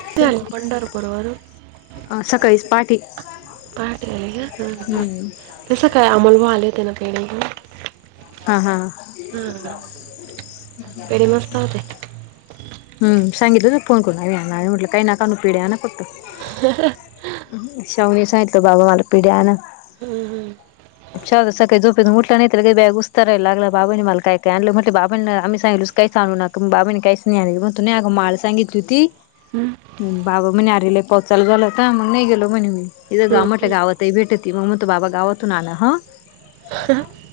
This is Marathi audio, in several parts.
कधी आले अ पंढरपुर वरून? सकाळीच पहाटे पहाटे येयला का? हम्म हा म सकाळी आमोल भाऊ आले होते ना पेढे घेऊन. हा हा हा, पेढे मस्त होते. हम्म, सांगितलं फोन करून यांना, म्हटलं काही नका आणू पेढे आणा फक्त. [unintelligible] शावणी सांगितलं बाबा मला पेढे आणा. हम्म हम्म शावणी सकाळी झोपेतन उठला नाहीेतर का बया उसतराय लागला, बाबाने मला काय काय आणलं म्हटलं बाबांना आम्ही सांगितलं होतं कायच आणु नका म बाबानी कायच नाय आणलं, म्हणतु नाही अगं माळ सांगितली होती. हं, बाबा म्हणे आरे लय पाऊस चालू झाला होता, मग नाही गेलो म्हणे मी, इथं जाऊ हं, म्हटलं हं. गावात ते भेटती, मग म्हणतो बाबा गावातून आणा ह.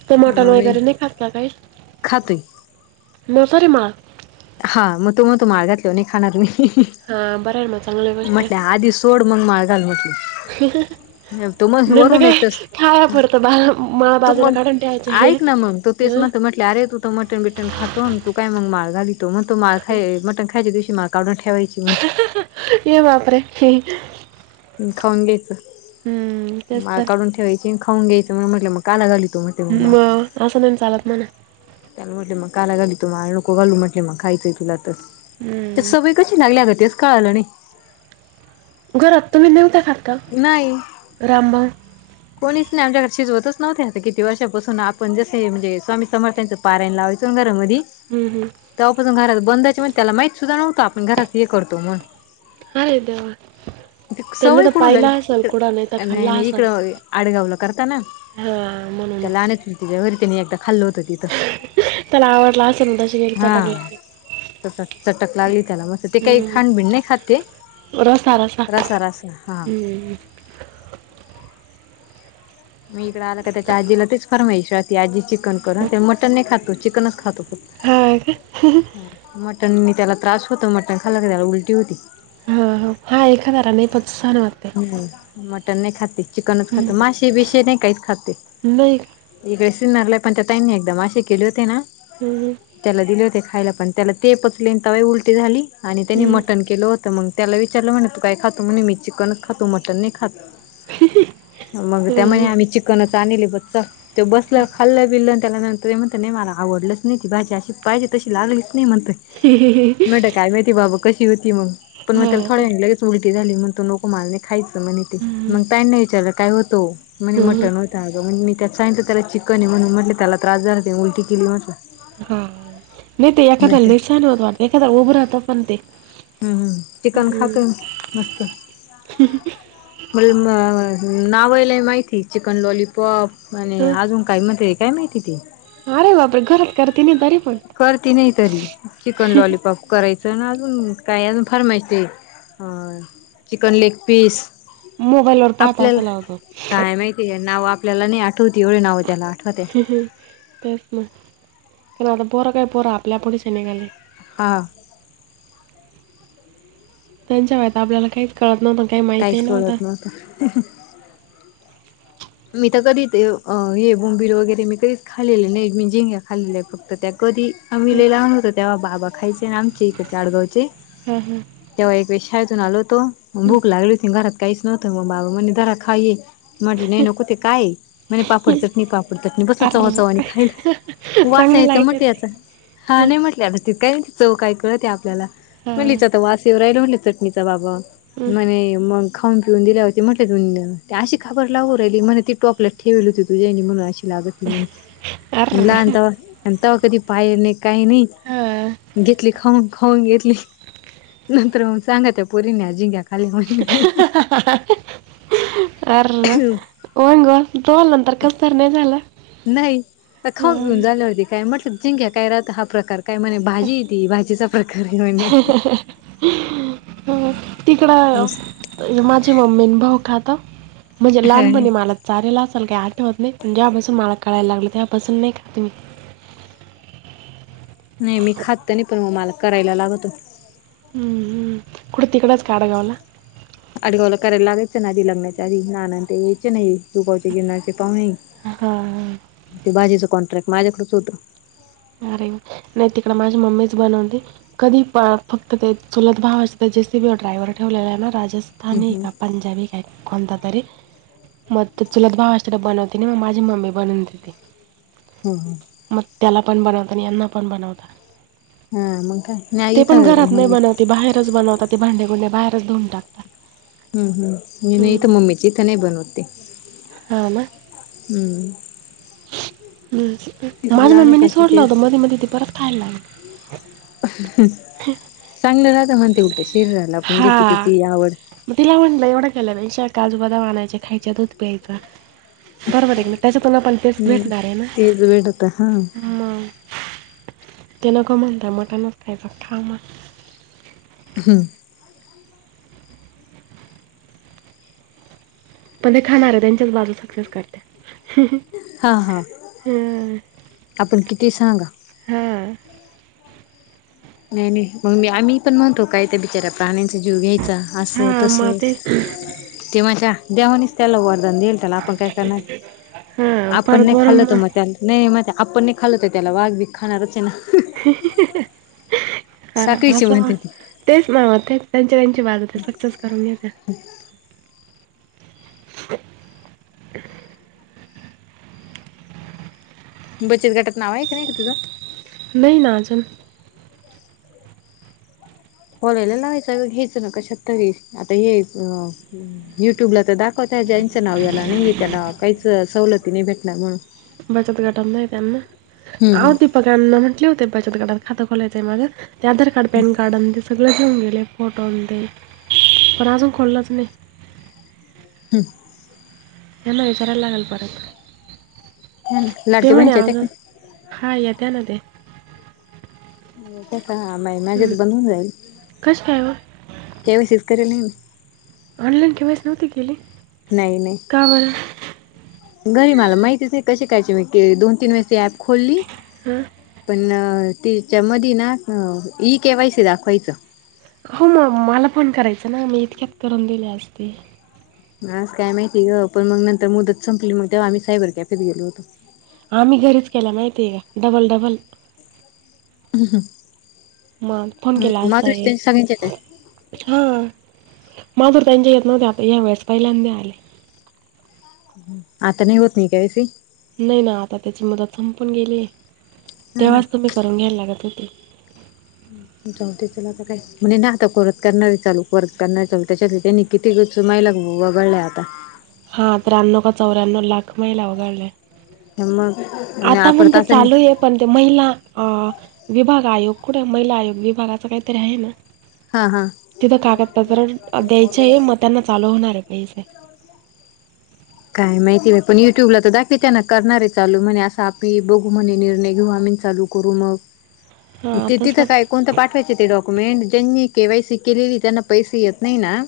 तो मटण वगैरे नाही खात ना काही? खातोय म सारे मा हा मग तो मग तो माळ घातल्यावर नाही खाणार मी, हां बरं आहे मग चांगली गोष्ट म्हटलं आदीच सोड मग माळ घालू म्हटलं. तो [unintelligible] मग नंत वरून काय येतस खाया पुरत बा माळ तू बाजूला मग काढून ठेवायचं आहे अं ले अरे तू त मटन बिटन खातो अन तू काय मग माळ घालीतो, म्हणतो माळ खाय मटन खायच्या दिवशी माळ काढून ठेवायची म्ह ये बापरे! खाऊन घ्यायचं, तेच माळ तर काढून ठेवायची अन खाऊन घ्यायचं, मग म्हण म्हटलं मग कायला घालीतो म्हट म असं नाही ना चालत म्हणा. त्याला म्हटले मग कायला घालीतो माळ, नको घालू म्हटले मग खायचंय तुला तर, ते हं. सग कशी नाय लागत तेच कळाल नाही. घरात तुम्ही नव्हता का? नाही. रामभाऊ कोणीच नाही आमच्याकडे शिजवतच नव्हते आता किती वर्षापासून आपण जसे म्हणजे स्वामी समर्थ्यांचं पारायण लावाय घरामध्ये हं, हं. तेव्हापासून घरात बंद‌ हाय म्हण त्याला माहित सुद्धा नव्हतं आपण घरात हे करतो म्हणून ‌. आरे देवा ते त्यांणी सवय त [unintelligible] नाही इकड आडगाव करता ना हा म्हणून त्याला रती एकदा खाल्ल होतं तिथं. [unintelligible] त्याला आवडला असेल तशी चटक हा लागली. [unintelligible] तस चटक लागली त्याला मस्त ते काही हम्म खाड बिड नाही खाते. रस रस हा. [unintelligible] हमं. [unintelligible] मी इकडे आला का त्याच्या आजीला तेच फार माहिश राहते आजी चिकन कर अ ते मटन नाही खातो चिकनच खातो फक्त. हा का. [unintelligible] मटनी त्याला त्रास होतो मटन खायला क त्याला उलटी होती. हा हा एखाद्या ला नाही पचत सहान व्हतय. [unintelligible] मटन नाही खाते चिकनच खाते हम्म. मासे बेसे नाही काहीच खाते. नाही का इकडे सिन्नरला पण त्या ताईंनी एकदम असे केले होते ना हम्म. त्याला दिले होते खायला पण त्याला ते पचले तवा उलटी झाली आणि त्यानी हम्म. मटण के केलं होतं मग त्याला विचारलं म्हणे तू काय खातो म्हणे मी चिकनच खातो मटन नाही खात‌. हम्. [unintelligible] मी चिकनच आणली ब च ते बसलं खाल्लं बिललं त्यानंतर त म्हणत नाही मला आवडलंच नाही ती भाजी अशी पाहिजे तशी लागलीच नाही म्हणतय. [unintelligible] [unintelligible] काय माहिती बाबा कशी होती मग पण मग हा. त्याला थोड्या व लगेच उलटी झाली मग नको तो मला नाही खायच. ते हम्म. मग का नाही विचारलं काय होतो म्हणे हम्म. मटन मग मी त्यात सांगितलं त्याला चिकन आहे म्हण म्हटले त्याला त्रास झाला उलटी केली म्हटलं. हा नाही ते म्हणत्या एखाद्या सहन होत वाटतते एखाद उभ राहतो पण ते हम्म हम्म चिकन हम्म. खातोय मस्त‌. मला नाव लई माहिती चिकन लॉलीपॉप, म्हणे ह. अजून काय म्हंणतय काय माहिती ते. [unintelligible] अरे बापरे घरात करते मी तरी [unintelligible] करती नाही तरी चिकन लॉलीपॉप. [unintelligible] करायचं ना अजून काय अजून फार माहिती आहे चिकन लेग पीस मोबाईलवरर पाच वाजता लावतो. [unintelligible] ते नाव आपल्याला नाही आठवती एवढे नाव त्याला आठवत. [unintelligible] तेच ना कारण आता पोरं काय पोरं आपल्यापुढचे निघाले. हां. [unintelligible] त्यांच्या वयात आपल्याला काहीच कळत नव्हतं काही माहिती काहीच नव्हतं. कळत [unintelligible] [unintelligible] [unintelligible] मी तर कधी ते हे बोंबिल वगैरे मी कधीच खालेलं नाही मी झींग खालेल्या आहेत फक्त त्या कधी आम्ही हं, लहान होतो तेव्हा बाबा खायचे आमचे इकडे आडगावचे. हम हम. [unintelligible] तेव्हा एक वेळ शाळेतून आलो होतो भूक लागली होती घरात काहीच नव्हत म बाबा म्हणले धरा खा रे. [unintelligible] म्हटलं नको ते काय आहे काय म पापड चटणी पापड. त्यातनी बसल चवा चवा नी अर्र खायला वास चांगले यायचं लागले म्हटलं ते. याचा. हा नाही म्हटले आता ति काय चव काय कळते आपल्याला. चटणी हं, चा तर वासवर राहिला होले चटणीचा बाबा. [unintelligible] हं. म्हणे मग खाऊन पिऊन दिल्या होती म्हटले तु अशी खाबर लाव म्हण ती टोपल्यात ठेवली होती तुझ्या आईन म्हणून अशी लागत त म्हणे अर्र आण तवा. आणि तेव्हा कधी पाहल नाही काही नाही हं, घेतली खाऊन खाऊन घेतली. नंतर म सांगा त्या पोरीन झिंंग्या खाली म्हणी [unintelligible] अर वंग तो आ नंतर कस तर नाही झालं [unintelligible] नाही. खाऊ पिऊन झाल्यावर होती काय म्हटलं जिंक्या काय राहत हा प्रकार काय म्हणे भाजी ती भाजीचा प्रकारी ह्यो आणी. तिकड म्हणे माझी मम्मी भाऊ खाता माझ्या लहानपणी मला शाळेला असन काय आठवत नाही पण ज्यापासून मला कळायला लागलं त्यापासून नाही का तुम्ही. नाही मी खात नाही पण मग मला करायला लागतो. कुड तिकडच काडागावला अडगावला करायला लागयचं ना आधी लग्नाच्या आधी ना ते यायचे नाही दुगावचे जिण्याचे पाहणे. हा. ते बाजीचं कॉन्ट्रॅक्ट माझ्याकडच होतं. न त इकड माझी मममीच बणते. कधीण फक्त ते चुलत भावाचे जेसीबी ड्रायव्हर ठेवलेला आहे ना राजा हम्म राजस्थानी हम्म. का पंजाबी काय कोणता तरी मग तर चुलत भावा अस तर बनवते मगझी मम्मी बनवूनतेेते. ह हां. मग त्याला पण बनवता आणि यांना पण बनवता. हा मग काय नाहीयथ पण घरात नाही मम्मी ते बनवते, बाहेरच बनवतात ते भांडेगुंडे्या बाहेर धुऊून टकात. हम्म हम्म म्हणजे नाहीथ मम्मीची इथ नाही बनवते हां ना? हम्म. तिकडं माझ्या लहान्या मम्मीनी सोडलं काकीचे होत मध्येी मध्येी ते परत खायला ला. चांगलं राहत म्हणते उलट शिर राला आपण ज्याची हां. त्याची आवड. मग तिला म्हटलं एवढा केला नाही काजूगदाम आणायचे खायच्या दूध प्यायचं. बरोबर आहे ना त्याच्यातून आपण तेच भेटणार आहे ना. आता त्यानेक मण त्याम टनत खच खाऊ मग हा. पण ते खाणार आहे त्यांच्याच बाजू सक्सेस करते. हा हा हा आपण किती सांगा हा. नाही नाही मग मी आम्ही पण म्हणतो काय त्या बिचाऱ्या प्राण्यांचा जीव घ्यायचा. असं हा तस मग तेच ते माझ्या देवानेच त्याला वरदान देईल. त्याला आपण काय करणार हा आपण परत नाही वरून खाल्ल तो मग मला नाही म आपण नाही खालत त्याला वाघ बी खाणारच आहे ना. ह साखळीची असं म्हणते तेच ना म तेच त्यांच्या त्यांची बाज हो सक्सेस करून येत. ह. बचत गटात नाव आहे का नाही का तुझं? नाही नाजून खोलायला लावायचं घ्यायचं ना कशात तरी आता हे. युट्यूबला तर दाखवता ज यांचं नाव याला नाहीय त्याला काहीच सवलती नाही भेटला म्हणून बचत घटव त्यांना हम्म आ. ना म्हटले होते बचतटात खातं खोलायंय माझं ते आधार कार्ड पॅन कार्ड आणि सगळे घेऊन गेले फोटोन ते पण अजून खोललंच नाही. हम्. यांना विचारायला लागेल परत हम्म ते लाडके म्हणे बहिणीच्या येत्या आज का हा येत्या ना ते याच्या का मा मॅझ्याेत हं. बंद होून जाईल कसं काय हो केवे्हा शचकऱरीला नाही. ऑनलाईन केवायसी नव्हती केली. नाही नाही. का बरं घरी मला माहितीच आहे कशी करायचे मी क दोन तीन वेळेस ती ऍप खोलली. हं? पणं त्येच्या मधी ना अ ईकेवायसी दाखवायचं हो मग मला पण करायचं ना मी इतक्यात करून दिले असते आस काय माहिती ग पण मग नंतर मुदत संपली मग तेव्हाम्ही साबर कॅफेेत गेलो होतो आम्ही घरीच केला माहिती आहे का डबल डबल म फोन केला हम्म असता माधुरीचे त्यांचे एक सगळ्यांचेच आहे. हा माधुर त्यांच्या येत नव्हते आता या वेळेस पहिल्यांद आले आता नी होत नाही के वय सी नाही ना आता त्याची मुदत संपून गेली आहे हा ना तेव्हाच तुम्ही करून घ्यायला लागत होते जाऊदे चल आता काय म्हणजे ना आता करत करणार चालू वर्त करणार चालू त्याच्यात त्यांनी किती घरचं महिलां वगळलाय आता हा त्र्याण्व का चौऱ्याण्णव लाख महिला वगळलाय ह मग म्हणजे आपडतास चालू आहे पण ते महिला अ विभाग आयोग कुठे महिला आयोग विभागाचा काहीतरी आहे ना हा हा तिथं कागदपत्र द्यायचे आहे मग त्यांना चालू होणार आहे पैसे [unintelligible] काय माहिती बाई पण युट्यूबला तर दाखवते ना करणार आहे चालू म्हणे असं आम्ही बघू म्हणे निर्णय घेऊ आम्ही चालू करु मग [inaudible] ते तिथं तसं काय कोणतं पाठवायचे ते डॉक्युमेंट त्यांनी केवायसी केलेली त्यांना पैसे येत नाही ना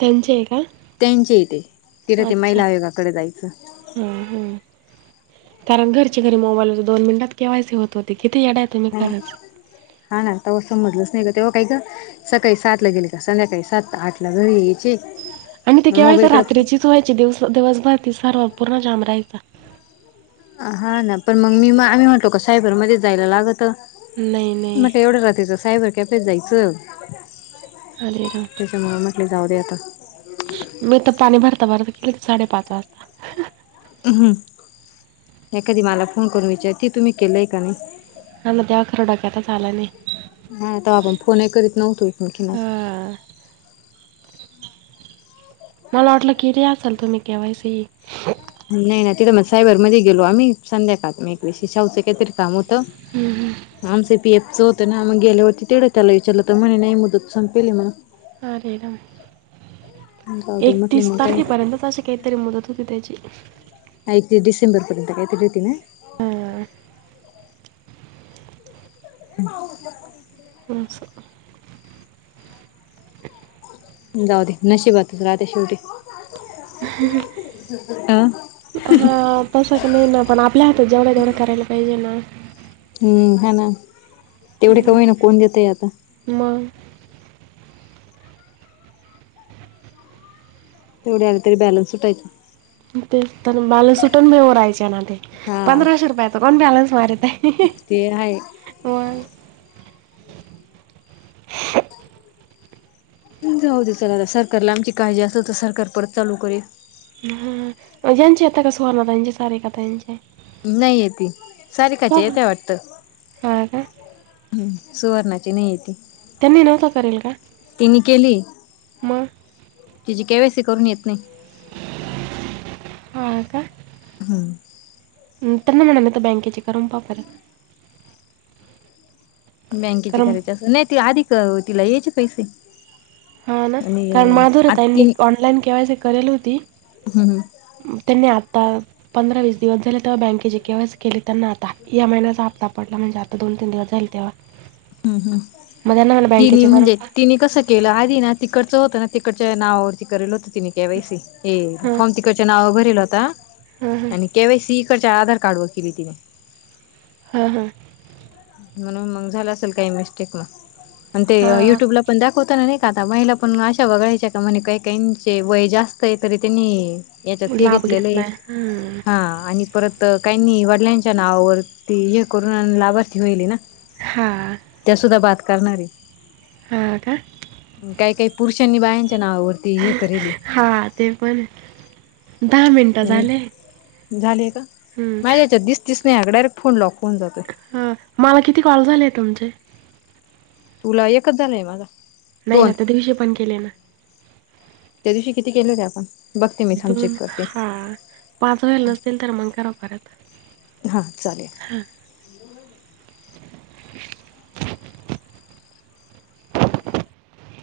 त्यांचे आहे का त्यांचे इथे तिथं ते महिला आयोगाकडे जायचं हम हम कारण घरच्या घरी मोबाईल दोन मिनटात केवायसी होत होती किती येडेत नाही नाही हा ना तवा समजलंच नाही का तेव्हा काही ग सकाळी सातला गेली का संध्याकाळी सात आठला घरी यायची आणि ते केवायसी रात्रीचीच व्हायची दिवस दिवसभर ते सर्व पूर्ण जाण राहायचा हा ना पण मग मी म आम्ही म्हणलो का सायबरमध्येच जायला लागतं नाही नाही म्हटल एवढं राात्रीचं सायबर कॅफेेत जायचं आलेरा [unintelligible] त्यामुळे म्हटलं जाऊदे आता मी तर पाणी भरता भरता केले साडेपाच वाजता अहं हे कधी मला फोन करून विचार की तुम्ही केलंय का नाही हा ना तेव्हा खरं डोक्यातच आलं नाही हा त आपण फोनही करीत नव्हतो एकमेकींना हां मला वाटलं केली असाल तुम्ही केवायसी नाही नाही तिथं मग सायबरमध्ये गेलो आम्ही संध्याकाळ एक विषय शाहू च काहीतरी काम होत त हं, हं. आम स पी एफचो तर ना मग गेल्यावरती तेवढं त्याला विचारलं तर म्हणे नाही मुदत संपेली म्हणं अरे राम जाऊ दे म्हटले एकतीस मग काय तारखेपर्यंतच असे काही तरी मुदत होती त्याची एकतीस डिसेंबरपर्यंत कायतर होती ना हा हम [unintelligible] तुमचं जाऊदे नशीबतच राते शेवटी अ हम् अं हा तसं की नाही ना पण आपल्या हातात जेवढंय तेेवढं करायला पाहिजे ना हम्म हा ना तेवढे का हं. होई ना कोण देतय आता मग तेवढे आले तरी बॅलन्स सुटायचं. तेच तर, बाल सुटून बी राहायचे. ना ते. हा पंधराशे रुपयाचा कोण बॅलन्स मारितय? ते हाय. जाऊ दे. चला सरकारला आमची काळजी असल, तर सरकार परत चालू करील. हू हू. म यांचे कसे होणार? आता सारिका ताईंचे नाहीये ती सारिकाची बरं येतंय वाटत. हां का हम् सुवर्णाची नाही येती. त्यांनी नव्हता. करेल का? तिने केली. मग तिची केवायसी करून येत नाही. हा का? हा. हुं त्याना म्हणा, बँकेची करुन पाहा बर. बँकेची कारण करायची, अस नाही आधी अ तिला यायचे पैसे. हा ना. आणि काल आ माधुरीताईंनी तिने ऑनलाईन केवायसी करेल होती. हम्म म त्यांनी आता पंधरा वीस दिवस झाले तेव्हा, बँकेचे केवायसी केली त्यांना आता ए महिनाचा हपता पडला, म्हणल आता दोन तीन दिवस झाले, तेव्हा हम् हम् मग त्यांना मला तिनी बँकेचे करून म्हणजे तिनी कसं? केलं. आधी ना तिकडचं होतं ना, तिकडच्या नावावरती करेल होतं. तिनी केवायसी हे हां फॉर्म तिकडच्या नावावर भरीवला होता हां हां आणि केवायसी हिकडच्या आधार कार्डवर केली ती न. हा हा. म्हणून मग झालं असेल, काही मिस्टेक मग पणं ते, हां युट्यूबला पण दाखवताना नाही का? आता महिला पण अशा वगळायच्या का म्हणे? काही काहीचे वय जास्त आहे, तरी त्यांनी याच्यात हे लाभ घेतलेलं हाय. घेतलाय हां हा आणि परत तर काहीनी वडिलांच्या नावावर ती हे करून लाभार्थी होईली ना. हां. त्या सुद्धा बाद करणार ए हा का? काही काही पुरुषांनी बायांच्या नावावर [unintelligible] हा ते हाय, दहा मिनटं झाले. झालेय का? हं. माझ्या. याच्यात दिसतीस नाही, डायरेक्ट फोन लॉक होऊन जातो. हा, मला किती कॉल झालेय तुमचे? तूला एकच झालाय माझा. नाही ना, दोन त्यादीवसी पण केले ना. त्या दिवशी किती केल होते आपण? बघते मी थांब दोन, चेक करते हा पाच व्हाय नसतील तर, मग करा परत हा चालेल.